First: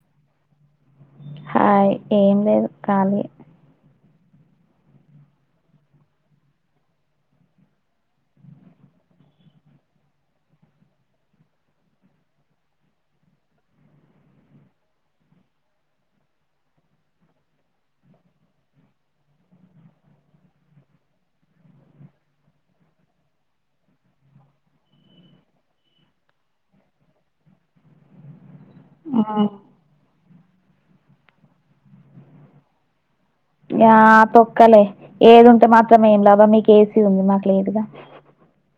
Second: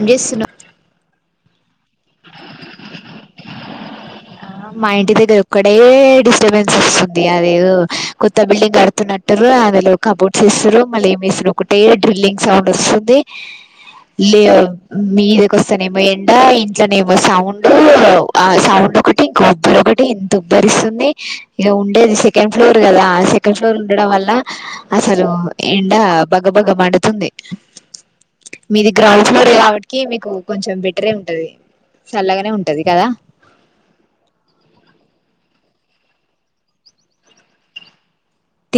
ఏమ్ చేస్తున్నవ్ హాయ్ ఏం లేదు కాలి మా ఇంటి దగ్గర ఒక్కడే డిస్టర్బెన్స్ వస్తుంది. అదేదో కొత్త బిల్డింగ్ కడుతున్నట్రు అందులో కబోర్డ్స్ ఇస్తారు, మళ్ళ ఏమి ఇస్తారు, ఒకటే డ్రిల్లింగ్ సౌండ్ వస్తుంది లే మీ దగ్గర వస్తానే ఏమో ఎండ, ఇంట్లోనే ఏమో సౌండ్, ఆ సౌండ్ ఒక ఇంకా ఉబ్బరు ఒకటి ఇంత ఉబ్బరిస్తుంది. ఇక ఉండేది సెకండ్ ఫ్లోర్ కదా సెకండ్ ఫ్లోర్ ఉండడం వల్ల అసలు ఎండ బగ బగ్గ మండుతుంది. మీది గ్రౌండ్స్ లో రాబటికి మీకు కొంచెం బెటరే ఉంటది. చల్లగానే ఉంటది కదా. య తొక్కలే ఏది ఉంటే మాత్రం ఏం లాబాం మీకు ఏసీ ఉంది మాకు లేదుగా.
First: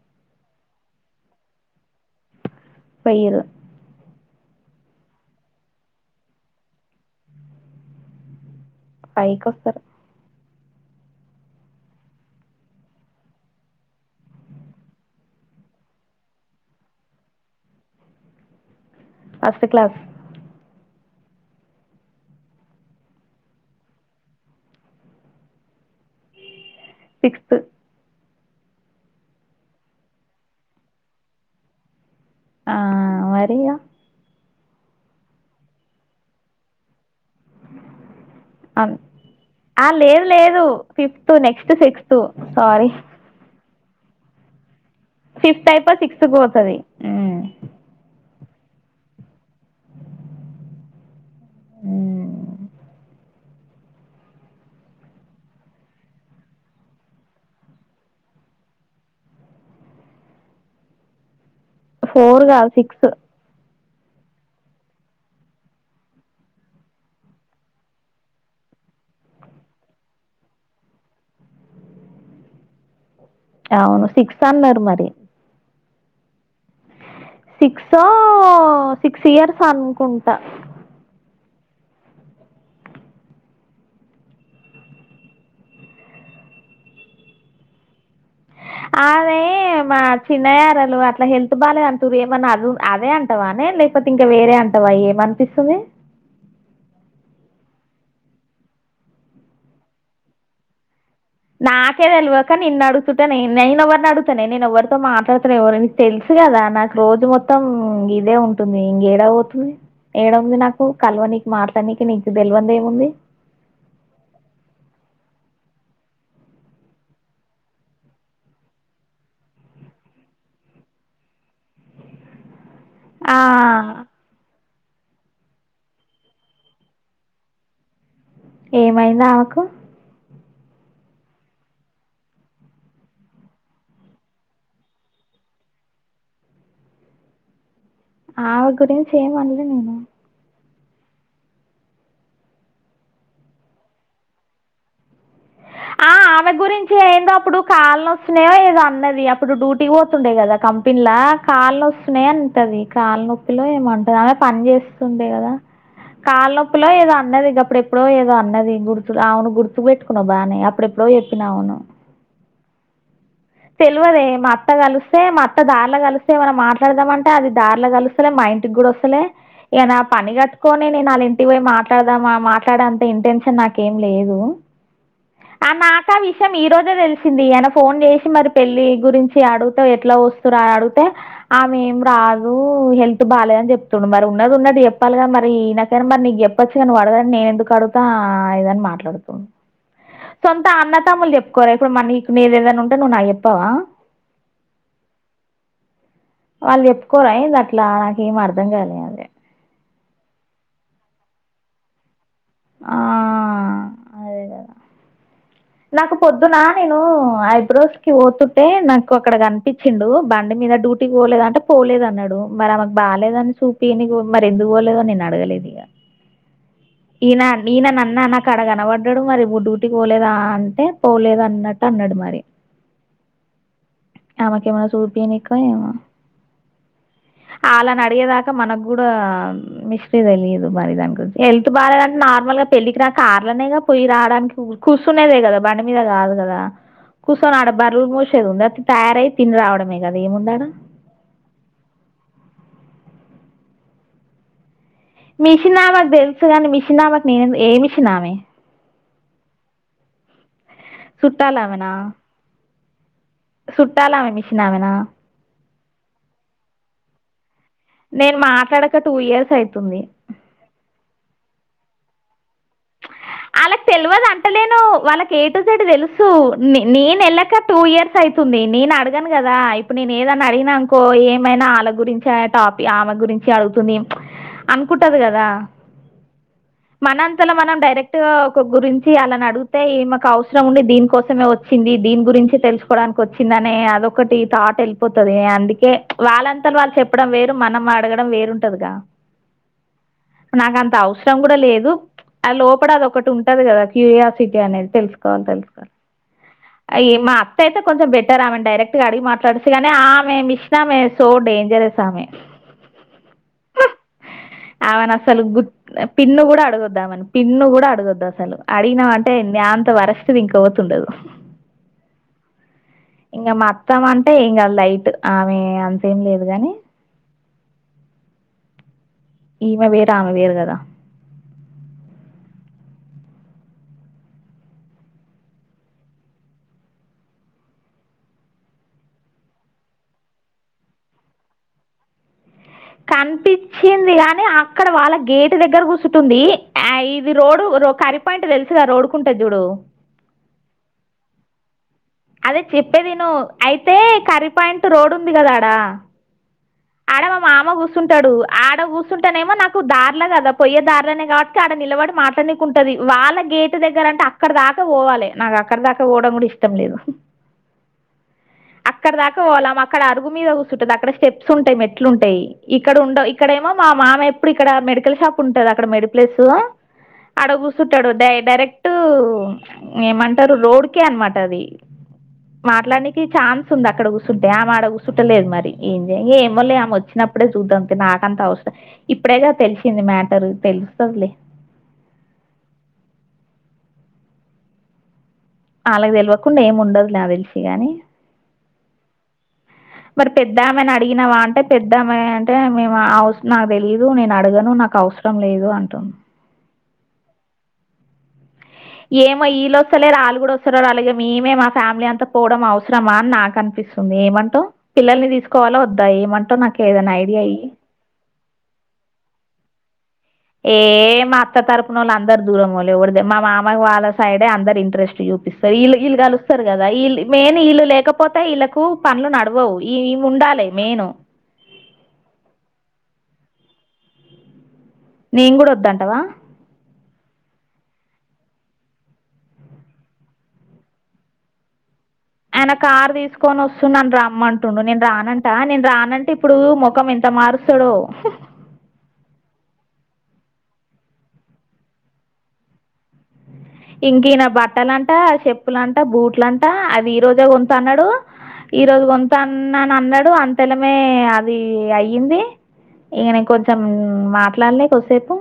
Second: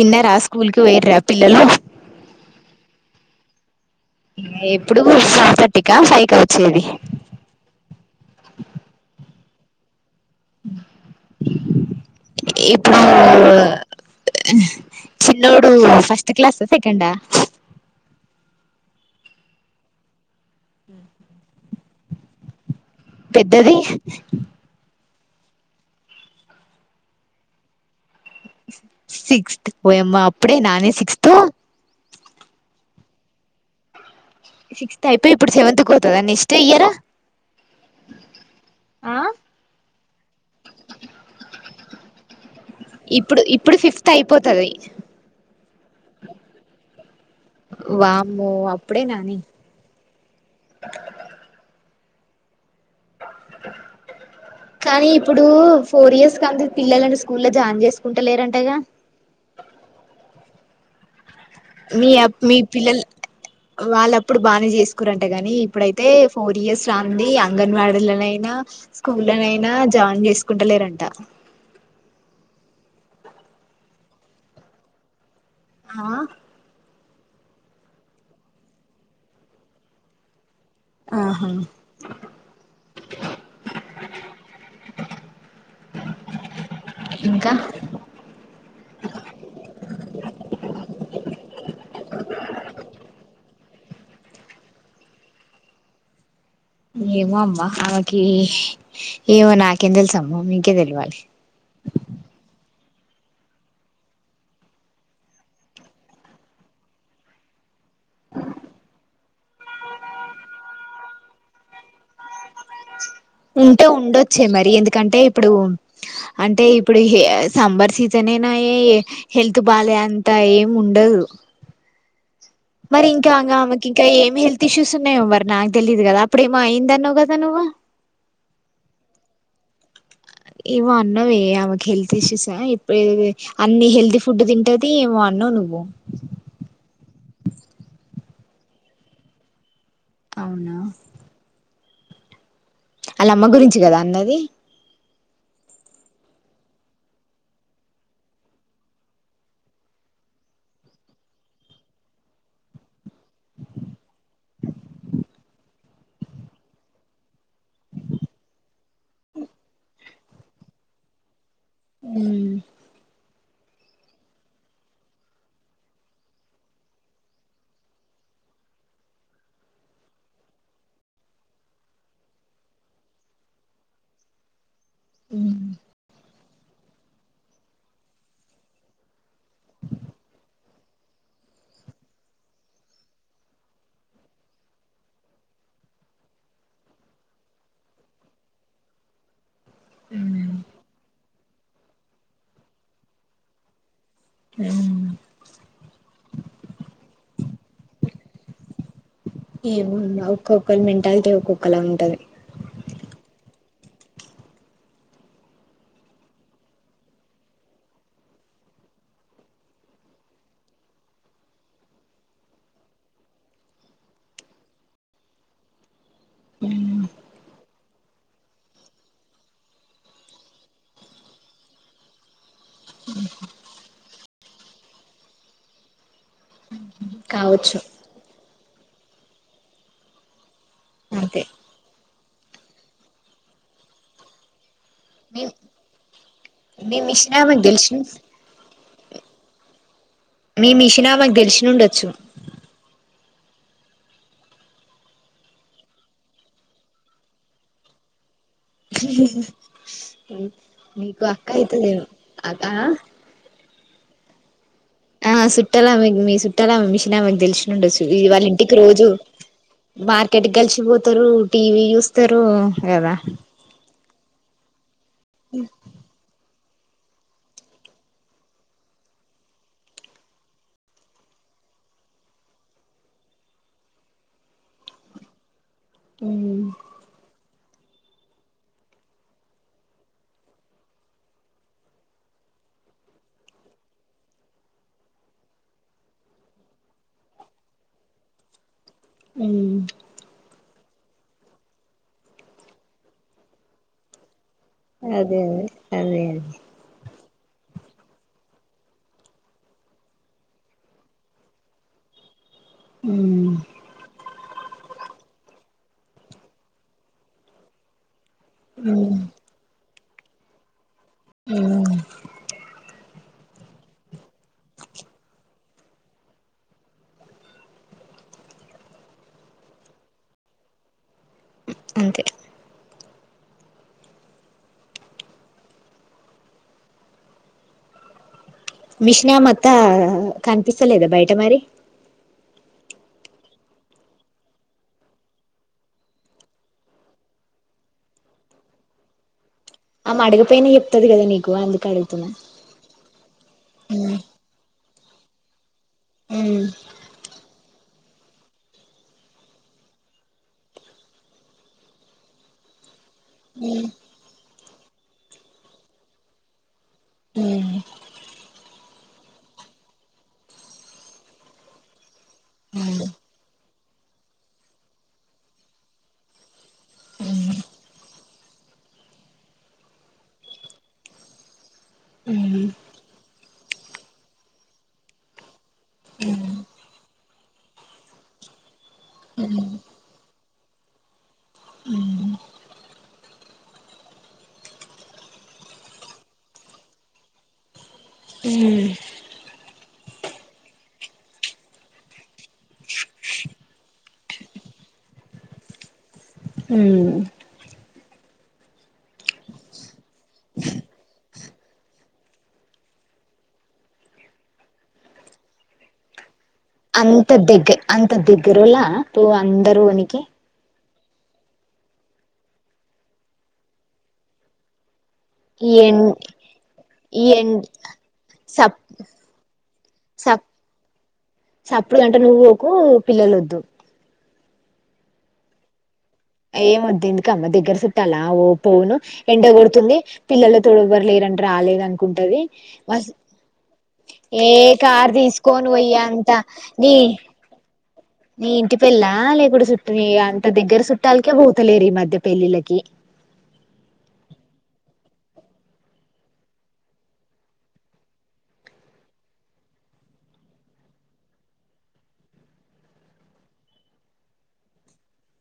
తిన్నరా స్కూల్కి పోయిరా పిల్లలు పోయిరు ఎప్పుడు టు తర్టికా ఫైవ్ కా వచ్చేది. ఫైవ్ కి వస్తారు ఇప్పుడు చిన్నోడు ఫస్ట్ క్లాస్, సెకండా ఫస్ట్ క్లాస్ [inaudible] పెద్దది సిక్స్త్ సిక్స్త్ ఓయమ్మా అప్పుడే నానే సిక్స్త్ ఆ వరియా సిక్స్త్ అయిపోయి, ఇప్పుడు సెవెంత్ కు పోతుంద నెక్స్ట్ఇయర్. అ లేదు లేదు ఫిఫ్త్, నెక్స్ట్ సిక్స్త్ సారీ. ఇప్పుడు ఇప్పుడు ఫిఫ్త్ అయిపోతుది. ఫిఫ్త్ అయిపో సిక్స్ కు పోతది. వామ్మో అప్పుడే నానే ఊ కానీ ఇప్పుడు ఫోర్ ఇయర్స్ కంత పిల్లలని స్కూల్ల్లో జాయిన్ చేసుకుంటలేరంటగా. మీ అప్ ఫోర్ మీ కాదు పిల్లలు సిక్స్ వాళ్ళప్పుడు బాగానే చేసుకోరంట గాని, ఇప్పుడైతే ఫోర్ ఇయర్స్ రాంది అంగన్వాడీలనైనా, స్కూళనైనా జాయిన్ చేసుకుంటలేరంట. అవును సిక్స్ అన్నారు మరి ఆ సిక్స్ ఓ సిక్స్ ఇయర్స్ అనుకుంటా ఆహా [unintelligible] ఇంకా ఆమే మా చిన్నయరలు అట్లా హెల్త్ బాగాలేదు అంటారు. ఏమన్నా అ అదే అంటావానే లే. లేకపోతే ఇంకా వేరే అంటావా ఏమనిపిస్తుంది. ఏమో అమ్మ ఆమెకి ఆ ఏమో నాకేం తెలుస అమ్మ మీంకే తెలివాలి. చుట్టనే నేను ఎవరిని అడుతానే నేను ఎవ్వరితో మాట్లాడుతన్నాను. ఎవరు తో మాట్లాడుటలేను, నీకు తెలుసు కదా నాకు రోజు మొత్తం ఇదే ఉంటుంది. ఏడకు పోతుంది ఏడంది నాకు కలవదానికి నీకు మాట్లాడ నీకీ. ఉంటే ఉండొచ్చే మరి ఎందుకంటే ఇప్పుడు అంటే ఇప్పుడు సమ్మర్ సీజన్ ఆయే, హెల్త్ బాలే అంత ఏం ఉండదు. మరి ఇంకా ఆ అ అమే కి ఇంకా ఏమి హల్ ఇషూస్ ఉన్నాయివ మరి నాకు తెలీదు కదా, అప్పుడేమ అయింది అన్నావు కదా నవ్వు. ఏమైంది ఆమెకు ఏమో అన్నావే ఆమెకి హెల్త్ ఇష్యూసా ఇప్పుడు అన్ని హెల్తీ ఫుడ్ తింటది. ఏమో అన్నావు నువ్వు ఆమే గురించి ఏం అల్లే నేను అవునా అలా అమ్మ గురించి కదా అన్నది. ఆ ఆమె గురించి అయిందో అప్పుడు కళ్ళునొస్తునాయి లేదో అన్నది. అప్పుడు డ్యూటీకి పోతుండే కదా కంపెనీలా కాళ్న నొస్తున్నాయి అంటది. కాళ్ళనొప్పిలో ఏమంటంది ఆమె పని చేస్తుండే కదా కాళ్నొప్పుిలో ఏదో అన్నది ఇకప్పుడెప్పుడో ఏదో అన్నది గుర్తు ఆవును గుర్తు పెట్టు బానే అప్పుడ ఎప్పుడు చెప్పినా అవును అ తెలివదే మా అత్త కలిస్తే మా అత్త దార్లో కలిస్తే ఏమనా మాట్లాడదామ అంటే అది దార్లో కలుస్తలే మా ఇంటికి కూడా వస్తలే ఈ గణ పని కట్టుకొని నేను వాళ్ళ ఇంటికి పోయి మాట్లాడదామా మాట్లాడేంత ఇంటెన్షన్ నాకేం లేదు ఆ మాకా వి విషయం ఈ రోజే తెలిసింది ఆయన ఫోన్ చేసి మరి పెళ్లి గురించి అడిగుతే ఎట్లా వస్తురాని అడిగితే ఆమె ఏం రాదు హెల్త్ బాగాలేద అని చెప్పు తుండు మరి ఉన్నది ఉన్నది చెప్పాలిగాద మరి ఈనకైనా మరి నీకు చెప్పొచ్చు కా ను్వు అడదని నేను ఎందుకు అడుగుతా ఆ ఇదని మాట్లాడుతును సొంత అన్నతాములు చెప్ కొరేకుడు మనీకు నీదే ఏదైనా ఉంటే నువ్వు నాకు చెప్పవా ఆ వాళ్ళు చెప్పుకోరా ఏంది అట్లా ఎం మ అర్థం కాలి అదే ఏమో ఒక్కొక్కరు మంటాలతే ఒక్కొక్కలా ఉంటది ఆ అదే కదా నాకు పొద్దున నేను ఐబ్రోస్ కి పోతుంటే నాకు అక్కడ కనిపించిండు బండి మీద డ్యూటీ పోలేద అంటే పోలేదు అన్నాడు మరి ఆమెకు బాలేదని చూపియా అని మరి ఎందుకు పోలేదో అని నేను అడగలేదు ఈగ ఈయన ఈయన అన్నా నాకు అడ కనబడ్డాడు మరి ఇ్ డ్యూటీకి పోలేదా అంటే పోలేదు అన్నట్టు అన్నాడు మరి ఆమెకు ఏమన్నా చూపినికు ఏమో కావచ్చు అలానా అడిగే దాక ఇంకా మనకు కూడా మేస్తే తెలీదు మరి దాని అంతే హల్త్ బలేద నార్మల్ గా పెళ్లికి రాక కార్లనపోయి రాడానికి కూసినా ఆదే మీ కదా బండి మీద కాదు కద మీ మిషన్ కుసో నే ఆమెకు కడ తెలిసి బారు మోషేద ఉంద తయారై అయితిని రావడంమే మీ మిషిన మాకు తెలిసిినండొచ్చు మిషన్మాకు తెలుసు కాని మిషన్ నామకి నేను ఏ మషినమే జి మీకు అక్క చుట్టాలు అయితుదేను అకా సుట్టాలా మష ఆ చుట్టాలమె మీ చుట్టాలమె మిషన్ ఆమెకు తెలిసినండచ్చు నేను వాళ్ళ ఇంటికి మాట్లాడక రోజు టూ ఇయర్స్ అవుతుంది మార్కెట్ కలిసిపోతారు టీవీ చూస్త ఇస్తరు కదా వాళ్ళకి తెలియదు అంటలేను వాళ్ళకి ఏటు సడ్ తెలుసు నేను వెళ్ళక టూ ఇయర్స్ అవుతుంది నేను అడగాను కదా ఇప్పుడు నేను ఏదైన్నా అడిగిననుకో ఏమైనా వాళ్ళ గురించి టాపి ఆమె గురించి అడుగుతుంది అనుకుంటది కదా అ మనండైరక్ట్ ఒక గురించి అలాని అడిగితే మాకు అవసరం ఉంంది దీని కోసమే వచ్చింది దీని గురించిే తెలుసుకోవడానికి వచ్చిందినే అదొకటి థాట్ వెళ్ళిపోతుది అందుకే వాళ్ళంతర వాళ్ళు చెప్పడం వేరు మనం అడగడం వేరుంటదిగా అ నాకు అంత అవసరం కూడా లేదు అ లో అప్పుడ అది ఒకటి ఉంటది కదా క సిటీ అనేది అదే తెలుసుకోవాలి తెలుసుకోవాలి అదే అదే అయ్య మా అట్టయితే కొంచెం బెటర్ ఆమె డైరెక్ట్ గా అడిగి మాట్లాడిస్తే గాని ఆమె మిష్టమే సో డేంజరస్ ఆమె ఆమెనసలు గు పిన్ను కూడా అడుగొద్దామని పి ఇన్ను కూడా అడుగొద్దా సలు అడిగినావంటే న అంతా వరస్ట్ తువింక్ అవుతుండదు మ్మ్ ఇంగ మత్తం అంటే ఇంకా లైట్ ఆమె అంతేం లేదు గాని ఈమె వేరు ఆమె వేరు గదా అంతే మిషిన మత్తా కనిపిస్తలేదా బయట మరి కనిపించింది గాని అక్కడ వాళ్ళ గేటు దగ్గర కూసుటుంది ఆ ఇది రోడ్ రొ కరిపాయింట్ తెలుసుగా రోడ్కుంట చూడు వందికడి అదే చెప్పేదిను అయితే కరిపాయింట్ టు రోడ్డు ఉంది కదా ఆడా ఆడ మా మామ గుస్ తుంటాడు ఆడ కూసుంటానేమో నాకు దార్లా కదా పొయ్యే దార్లోనే కాబట్టి ఆడ నిలబడి మాట్లాడ్నీకి ఉంటది వాళ్ళ గేటు దగ్గర అంటే అక్కడ ద త పోవాలి నాకు అక్కడ దాకా పోవడం కూడా ఇష్టం లేదు మ్మ్ అక్కడ దాకా పోలం అక్కడ అరుగు మీద కూసుంటుంది అక్కడ స్టెప్స్ ఉంటాయి మెట్లుం టయ్ ఇక్కడ ఉండవు ఇక్కడేమో మా మామెప్పుడు ఇక్కడ మెడికల్ షాప్ ఉంటది అక్కడ మెడి ప్లెస్ అడ గుసుట్టాడు డై డైరెక్ట్ ఏమంటారు రోడ్కే అనమాట అది మాట్లాడ్నికి చాన్ సుందక్కడ కూసుంటే ఆమె ఆడ కూసుంటలేదు మరి ఏం [inaudible] ఇవాలె ఆమె వచ్చినప్ అప్పుడే చూద్దం కెనాటంతా ఇప్పుడేగా తెలిసింది మ్యాటర్ తెలుస్తదిలే అ ఆళ్లకు తెలవకుండా ఏమి ఉండదు నా తెలిసి గాని మ్మ్ మరి పెద్ద ఆమెని అడిగినవా అంటే పెద్ద అమ్మాయి అంటే మేము అ హౌస్ తెలిదు నేను అడగను నాకు అవసరం లేదు అంటుంది మ్మ్ ఏమో వీళ్ళ వస్తలేరు ఆళ్ళు కూడా వస్తారు అలాగే మేమే మా ఫ్యామిలీ అంతా పోవడం అవసరమా అన్ నాకు అనిపిస్తుంది ఏమంటో పిల్లల్ని తీసుకోవాల వద్దా ఏమం అంత దగ్గ అంత దగ్ ఇరులా తూ అందరు ఉనికి ఏ మా అత్త తరపున వాళ్ళు అందరు దూరం వాళ్లే ఇవడదే మామ వాళ్ళ సైడే అందరు ఇంట్రెస్ట్ ఈ చూపిస్తారు ఎం వీళ్ళు వీళ్ళ కలుస్తారు కదా వళ్ళ ఈ ఎం మెయిన్ వీళ్ళు లేకపోతే సప్ వీళ్ళలకు పనులు నడవవు ఈ సప్ ఉండాలి మెయిన్ పిల్లలద్దు నేను కూడా వద్దండి ఏ మధం మ్మ దగ్గర చుట్ట అలా ఓ పోను ఎండగొడుతుంది పిల్లల తోడవరులేదంటని రాలేదంట ఆయన కారు తీసుకొని వస్తున్నాను ఏ రమ్మంటుండు నేను కార్ రానంట తీసుకొని నేను పోయ్యే రానంటే అంత ఇప్పుడు నీ ముఖం ఎంత మారుస్తాడు నీ ఇంటి పల్లా లే కూడాడ సుట్ న అంత దగ్గర సుట్టిక పోతలే ర మధ్య పేలిలకి ఇంక ఈన బట్టలంట చెప్పులంట బూట్లంట అది ఈ రోజే కొంత అన్నాడు ఈ రోజు కొంతా అన్నాని అన్నాడు అంతెలమే అది అయ్యింది ఇక న ఇం కొంచెం మాట్లాడలేసేపు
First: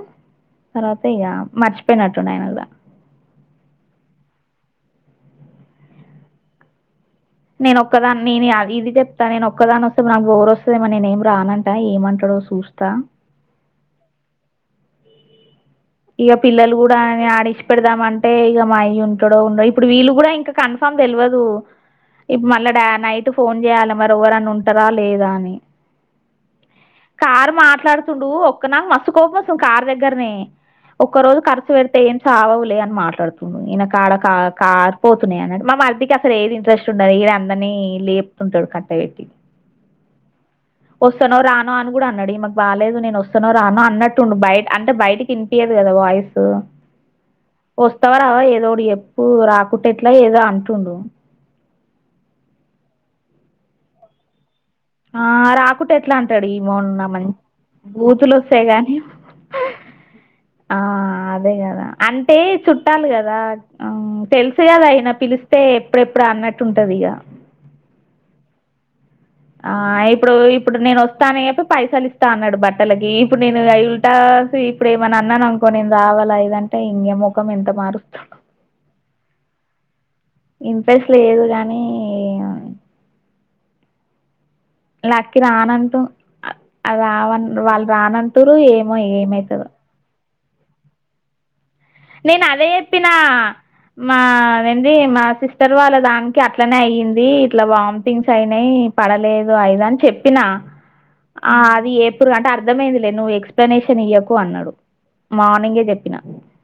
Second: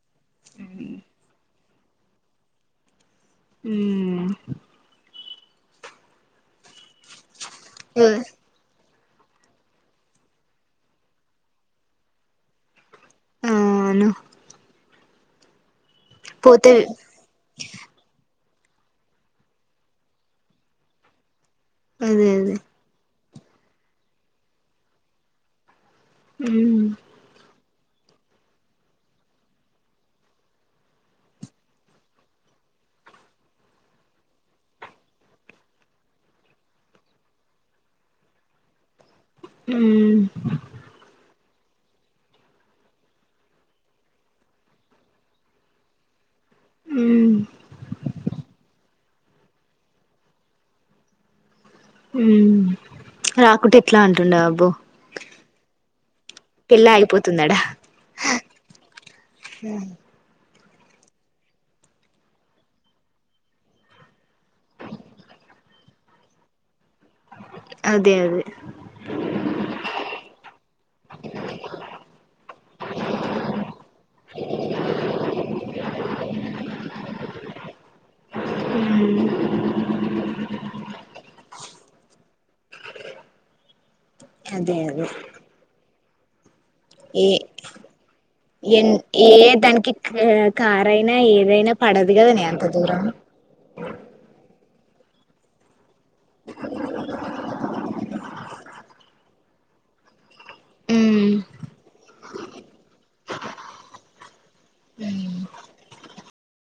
తర్వాత మర్చ పె నట్టుండ అనదా అ నేను ఒక్కదాన్ని నేను అది ఇది చెప్ నేను ఒక్కదాని వస్తే నాకు బోరు వస్తుందేమ నేనేం రానంటా ఏమంటాో చూస్తా ఆవును ఇక పిల్లలు కూడా ఆడించి పెడదాం అంటే ఇక మాయి ఉంటడ ఉండ ఇప్పుడు వీళ్ళు కూడా ఇంకా కన్ఫామ్ తెలియదు అదే ఇప్పు అదే మల్ళ డా నైట్ అ ఫోన్ చేయాలి మరి ఎవ్వరని ఉంటారా లేదా అని వూహ్ వ్ మాట్లాడుతుండూ ఒక్కనా మస్తు కోపమస్తు కార్ దగ్గర్ నే ఒక్క రోజు ఖర్చు పెడితే ఏం సావవులే అని మాట్లాడుతున్డు ఈయనకాడ కా కారిపోతున్నాయి అన్నట్ మా మర్దికి అసల్ ఏది ఇంట్రెస్ట్ ఉండదు ఈడే అందరినీ లేపుతుంటడు కట్టె పెట్టి వూహ్ వస్తున్నా అని గూడా అనడు ఈమెకు బాలేదు నేను వస్తునో రానో అన్నట్టుండు బయ్ అంటే బయటికి పీయదు గదా వాయ్స్ మ్మ్ ఏ వస్తవా రావా ఏదోటి చె పూ రాకుట్టెట్లా ఏదో అంటుండు వూహ్ రాకుటెట్లా అంటుండా అబ్బు ఆ రాకుంటేట్లా అంటాడు ఈమోన్నా మని ఆగిపోతుందడా బూతులొస్తాయ్ గాని ఆహ్ అదే గదా అంటే చుట్టాల్ గదా తెల్సు గదా యీన పిలిస్తే ఎప్పుడెప్పుడా అన్నట్టుంటది ఇగ అదె అదే ఆ ఇప్పుడు ఇప్పుడు నేను వస్తానే ప్పి పైసలిస్తా అన్నాడు బట్టలకీ ఇప్పుడ్ నేను ఐ ఉల్టాస్ ఇప్పుడు ఏమన్నా అన్నాననుకో నేను రావాలా ఇదంటే ఇంగెం మోఖం ఇంత మారుస్త మ్మ్ ఇంప్రెస్ లేదు గా నీ నీ ఇగ అదే అదే లక్కి రానుంటూ అయ్ అ రావ్ ఏ [unintelligible] వాళ్ రానంటురూ ఏమో ఏమైతదో కారైన ఏదైన నెన్ అదే జెప్పినా మా ఎందీ మా సిస్టర్ వాళ్ళది దానికి అట్లనే అయ్యిందీ ఇట్లా వామ్టింగ్స్ అయినాయ్ పడలేదు నువ్ ఐదన్ చెప్ చెప్పినా ఉమ్ ఆ అదీ ఏపుర్ అట అర్థమైందిలే నువ్ ఎక్స్ప్లెనేషన్ ఇయ్యకు అన్నడు మార్నింగే చెప్పినా